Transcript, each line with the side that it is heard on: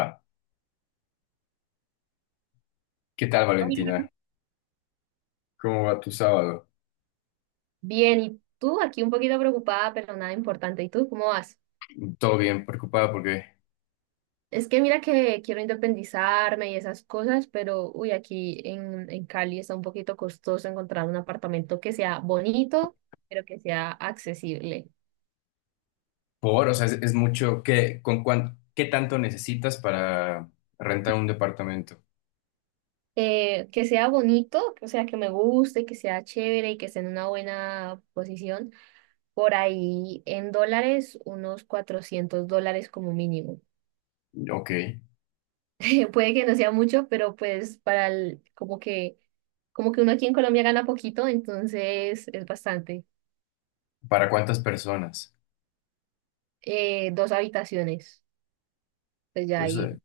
left: Va. ¿Qué tal,
right: Hola.
left: Valentina? ¿Cómo va tu sábado?
right: Bien, ¿y tú? Aquí un poquito preocupada, pero nada importante. ¿Y tú cómo vas?
left: ¿Todo bien? ¿Preocupada porque
right: Es que mira que quiero independizarme y esas cosas, pero uy, aquí en Cali está un poquito costoso encontrar un apartamento que sea bonito, pero que sea accesible.
left: por, o sea, es mucho? ¿Qué, qué tanto necesitas para rentar un departamento?
right: Que sea bonito, o sea, que me guste, que sea chévere y que esté en una buena posición. Por ahí en dólares, unos $400 como mínimo.
left: Ok.
right: Puede que no sea mucho, pero pues para el, como que uno aquí en Colombia gana poquito, entonces es bastante.
left: ¿Para cuántas personas?
right: Dos habitaciones, pues ya ahí,
left: Entonces,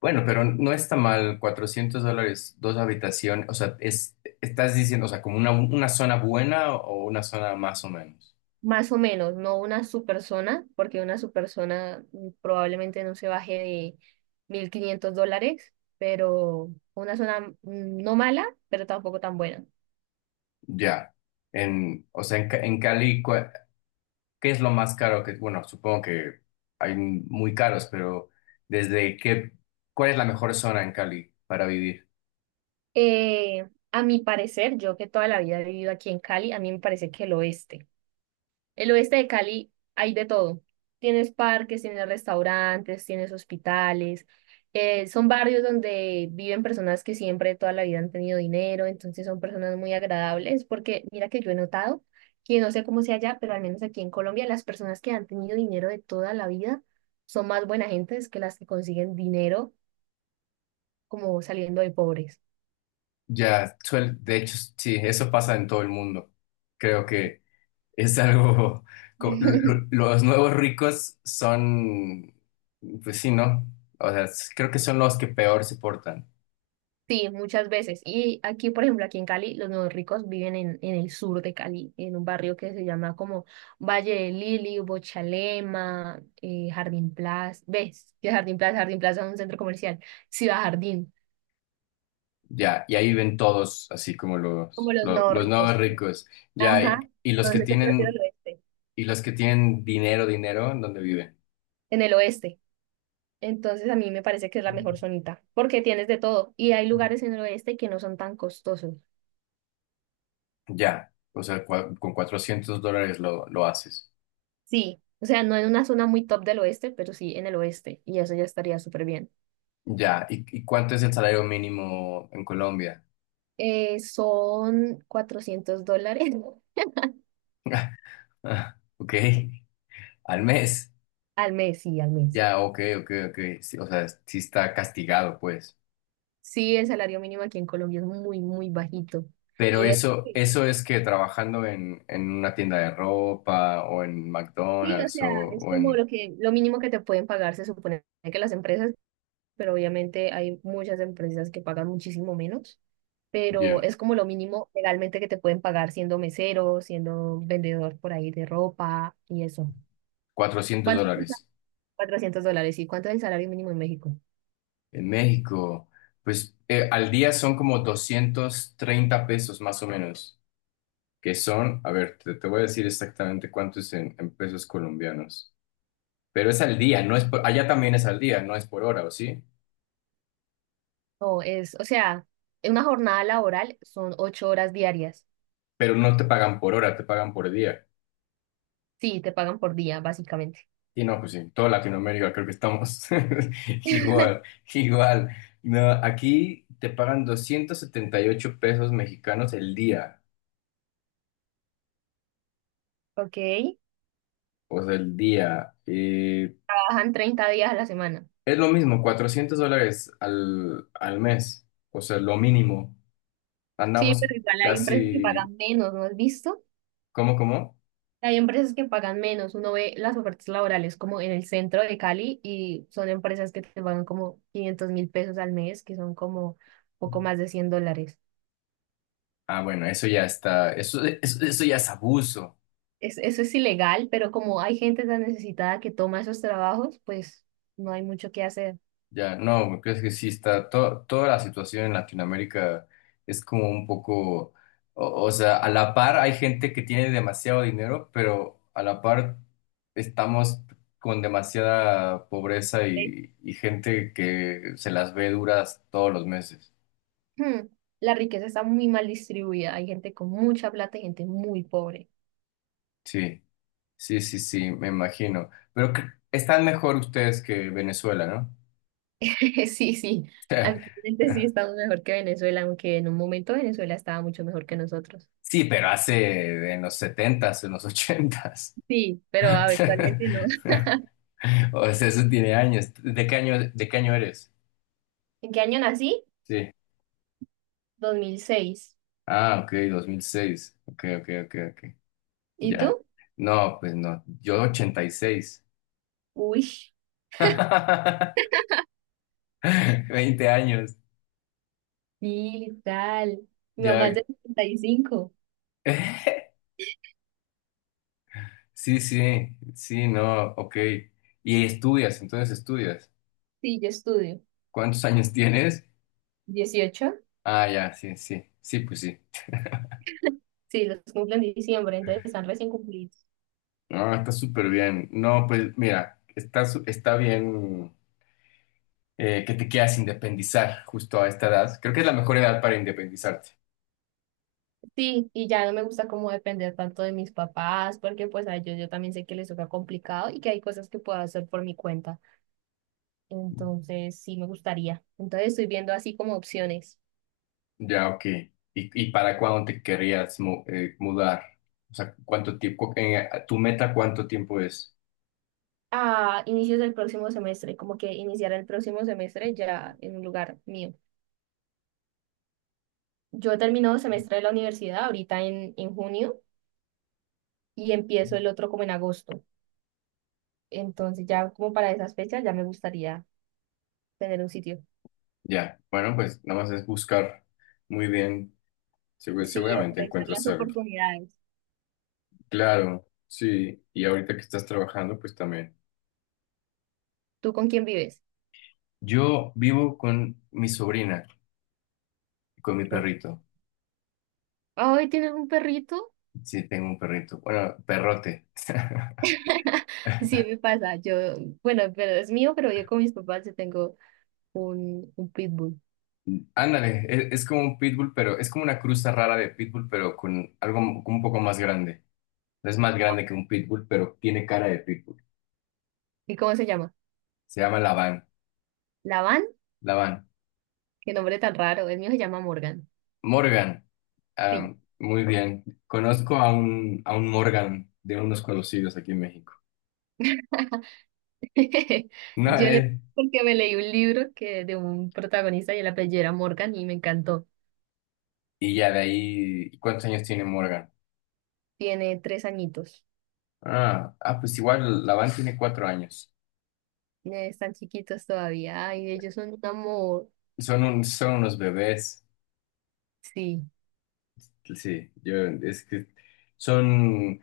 left: bueno, pero no está mal, $400, dos habitaciones, o sea, es, estás diciendo, o sea, como una zona buena o una zona más o menos.
right: más o menos, no una super zona, porque una super zona probablemente no se baje de $1.500, pero una zona no mala, pero tampoco tan buena.
left: Ya. O sea, en Cali, ¿qué es lo más caro que, bueno, supongo que hay muy caros, pero desde qué, cuál es la mejor zona en Cali para vivir?
right: A mi parecer, yo que toda la vida he vivido aquí en Cali, a mí me parece que el oeste. El oeste de Cali hay de todo. Tienes parques, tienes restaurantes, tienes hospitales. Son barrios donde viven personas que siempre toda la vida han tenido dinero, entonces son personas muy agradables, porque mira que yo he notado que no sé cómo sea allá, pero al menos aquí en Colombia las personas que han tenido dinero de toda la vida son más buena gentes que las que consiguen dinero como saliendo de pobres.
left: Ya, de hecho, sí, eso pasa en todo el mundo. Creo que es algo, co- lo- los nuevos ricos son, pues sí, ¿no? O sea, creo que son los que peor se portan.
right: Sí, muchas veces. Y aquí, por ejemplo, aquí en Cali, los nuevos ricos viven en el sur de Cali, en un barrio que se llama como Valle de Lili, Bochalema, Jardín Plaza. ¿Ves? Que Jardín Plaza, Jardín Plaza es un centro comercial. Ciudad Jardín,
left: Ya, y ahí ven todos, así como los,
right: como los
left: lo-
right: nuevos
left: los, nuevos
right: ricos.
left: ricos. Ya,
right: Ajá.
left: y los que
right: Entonces yo prefiero el
left: tienen,
right: oeste.
left: y los que tienen dinero, dinero, ¿en dónde viven?
right: En el oeste. Entonces a mí me parece que es la mejor zonita, porque tienes de todo. Y hay lugares en el oeste que no son tan costosos.
left: Ya, o sea, con $400 lo haces.
right: Sí. O sea, no en una zona muy top del oeste, pero sí en el oeste. Y eso ya estaría súper bien.
left: Ya, ¿y, y cuánto es el salario mínimo en Colombia?
right: Son $400
left: Ah, ok, al mes.
right: al mes.
left: Ya, ok, ok, ok. Sí, o sea, sí está castigado, pues.
right: Sí, el salario mínimo aquí en Colombia es muy, muy bajito.
left: Pero
right: Y es,
left: eso es que trabajando en una tienda de ropa o en
right: sí, o
left: McDonald's
right: sea, es
left: o
right: como
left: en…
right: lo mínimo que te pueden pagar, se supone que las empresas, pero obviamente hay muchas empresas que pagan muchísimo menos, pero
left: Ya,
right: es como lo mínimo legalmente que te pueden pagar siendo mesero, siendo vendedor por ahí de ropa y eso.
left: 400
right: ¿Cuánto es el sal-
left: dólares.
right: ¿$400? ¿Y cuánto es el salario mínimo en México?
left: En México, pues al día son como 230 pesos más o menos, que son, a ver, te voy a decir exactamente cuánto es en pesos colombianos. Pero es al día, no es por, allá también es al día, no es por hora, ¿o sí?
right: No, es, o sea, en una jornada laboral son 8 horas diarias.
left: Pero no te pagan por hora, te pagan por día.
right: Sí, te pagan por día, básicamente.
left: Y no, pues sí, en toda Latinoamérica creo que estamos igual, igual. No, aquí te pagan 278 pesos mexicanos el día,
right: Ok.
left: o sea, el día.
right: Trabajan 30 días a la semana.
left: Es lo mismo, $400 al mes, o sea, lo mínimo.
right: Sí,
left: Andamos
right: pero igual hay empresas que
left: casi,
right: pagan menos, ¿no has visto?
left: ¿cómo, cómo?
right: Hay empresas que pagan menos. Uno ve las ofertas laborales como en el centro de Cali y son empresas que te pagan como $500.000 al mes, que son como poco más de $100.
left: Ah, bueno, eso ya está, eso ya es abuso.
right: Eso es ilegal, pero como hay gente tan necesitada que toma esos trabajos, pues no hay mucho que hacer.
left: Ya, no, me parece que sí está, toda la situación en Latinoamérica es como un poco, o sea, a la par hay gente que tiene demasiado dinero, pero a la par estamos con demasiada pobreza y gente que se las ve duras todos los meses.
right: Hmm, La riqueza está muy mal distribuida. Hay gente con mucha plata y gente muy pobre.
left: Sí, sí, me imagino. Pero están mejor ustedes que Venezuela, ¿no?
right: Sí, sí. Actualmente sí estamos mejor que Venezuela, aunque en un momento Venezuela estaba mucho mejor que nosotros.
left: Sí, pero hace en los 70, en los 80.
right: Sí, pero actualmente no.
left: O sea, eso tiene años. De qué año eres?
right: ¿En qué año nací?
left: Sí.
right: 2006.
left: Ah, ok, 2006. Ok, ok, ok, ok.
right: ¿Y
left: Ya.
right: tú?
left: No, pues no. Yo, 86.
right: Uy,
left: 20 años.
right: sí, tal. Mi mamá es
left: Ya.
right: de setenta y cinco.
left: Sí, sí, sí, no, ok. Y estudias, entonces estudias.
right: Sí, yo estudio.
left: ¿Cuántos años tienes?
right: 18.
left: Ah, ya, sí, sí. Sí, pues sí.
right: Sí, los cumplen en diciembre, entonces están recién cumplidos.
left: No, está súper bien. No, pues mira, está, está bien, que te quieras independizar justo a esta edad. Creo que es la mejor edad para independizarte.
right: Sí, y ya no me gusta como depender tanto de mis papás, porque pues a ellos yo también sé que les toca complicado y que hay cosas que puedo hacer por mi cuenta. Entonces, sí me gustaría. Entonces, estoy viendo así como opciones.
left: Ya, ok. Y para cuándo te querrías mudar? O sea, ¿cuánto tiempo? ¿Tu meta cuánto tiempo es?
right: A inicios del próximo semestre, como que iniciar el próximo semestre ya en un lugar mío. Yo termino semestre de la universidad ahorita en junio y empiezo el otro como en agosto. Entonces, ya como para esas fechas ya me gustaría tener un sitio.
left: Ya, bueno, pues nada más es buscar muy bien.
right: Sí,
left: Seguramente
right: aprovechar las
left: encuentras algo.
right: oportunidades.
left: Claro, sí. Y ahorita que estás trabajando, pues también.
right: ¿Tú con quién vives?
left: Yo vivo con mi sobrina, con mi perrito.
right: Ay, ¿tienes un perrito?
left: Sí, tengo un perrito. Bueno, perrote.
right: Sí, me pasa. Yo, bueno, pero es mío, pero yo con mis papás yo tengo un pitbull.
left: Ándale, es, como un pitbull, pero es como una cruza rara de pitbull, pero con algo un poco más grande. No es más grande que un pitbull, pero tiene cara de pitbull.
right: ¿Y cómo se llama?
left: Se llama Lavan.
right: Lavan,
left: Lavan.
right: qué nombre tan raro. El mío se llama Morgan.
left: Morgan.
right: Sí.
left: Ah, muy bien. Conozco a un Morgan de unos conocidos aquí en México. No,
right: Yo le
left: él.
right: Porque me leí un libro que de un protagonista y el apellido era Morgan y me encantó.
left: Y ya de ahí, ¿cuántos años tiene Morgan?
right: Tiene 3 añitos.
left: Ah, ah, pues igual Lavan tiene 4 años.
right: Están chiquitos todavía. Ay, ellos son un amor.
left: Son unos bebés.
right: Sí.
left: Sí, yo es que son,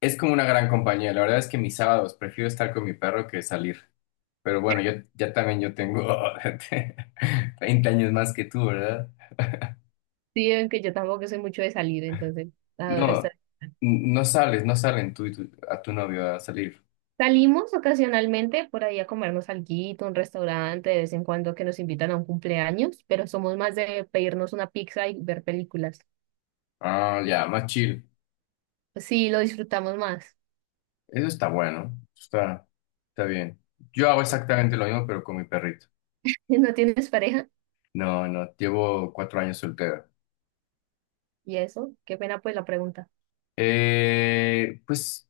left: es como una gran compañía. La verdad es que mis sábados prefiero estar con mi perro que salir. Pero bueno, yo ya también yo tengo 20 años más que tú, ¿verdad?
right: Sí, aunque yo tampoco soy mucho de salir, entonces adoro
left: No,
right: estar.
left: no sales, no salen tú y tu, a tu novio a salir.
right: Salimos ocasionalmente por ahí a comernos alguito, un restaurante, de vez en cuando que nos invitan a un cumpleaños, pero somos más de pedirnos una pizza y ver películas.
left: Ah, ya, más chill.
right: Pues sí, lo disfrutamos más.
left: Eso está bueno, está, está bien. Yo hago exactamente lo mismo, pero con mi perrito.
right: ¿Y no tienes pareja?
left: No, no, llevo 4 años soltero.
right: ¿Y eso? Qué pena pues la pregunta.
left: Pues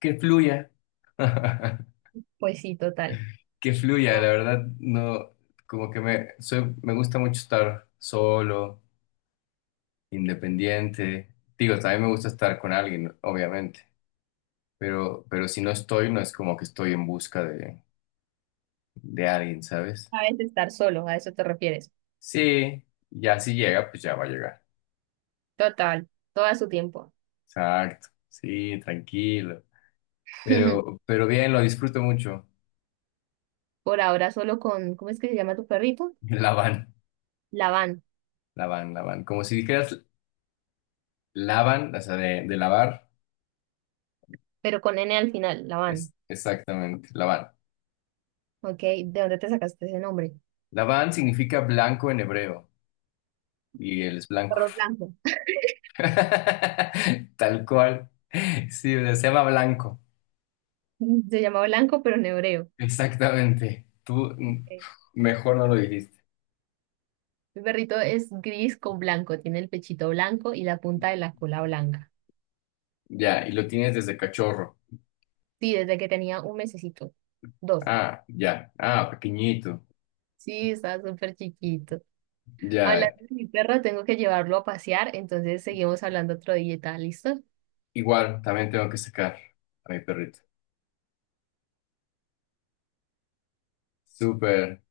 left: que fluya.
right: Pues sí, total.
left: Que fluya,
right: No.
left: la verdad, no, como que me, soy, me gusta mucho estar solo, independiente. Digo, también me gusta estar con alguien, obviamente, pero si no estoy, no es como que estoy en busca de alguien, ¿sabes?
right: Sabes estar solo, a eso te refieres.
left: Sí, ya si llega, pues ya va a llegar.
right: Total, todo a su tiempo.
left: Exacto, sí, tranquilo. Pero bien, lo disfruto mucho.
right: Por ahora solo con, ¿cómo es que se llama tu perrito?
left: Lavan,
right: Labán,
left: lavan. Como si dijeras lavan, o sea, de lavar.
right: pero con N al final,
left: Es,
right: Labán.
left: exactamente, lavan.
right: ¿Ok? ¿De dónde te sacaste ese nombre?
left: Labán significa blanco en hebreo y él es blanco.
right: Perro blanco.
left: Tal cual. Sí, o sea, se llama blanco.
right: Se llama Blanco, pero en hebreo.
left: Exactamente. Tú
right: Ok.
left: mejor no lo dijiste.
right: Mi perrito es gris con blanco, tiene el pechito blanco y la punta de la cola blanca.
left: Ya, y lo tienes desde cachorro.
right: Sí, desde que tenía un mesecito. Dos.
left: Ah, ya. Ah, pequeñito.
right: Sí, está súper chiquito.
left: Ya.
right: Hablando de mi perro, tengo que llevarlo a pasear, entonces seguimos hablando otro día, ¿está listo?
left: Igual, también tengo que sacar a mi perrito. Súper.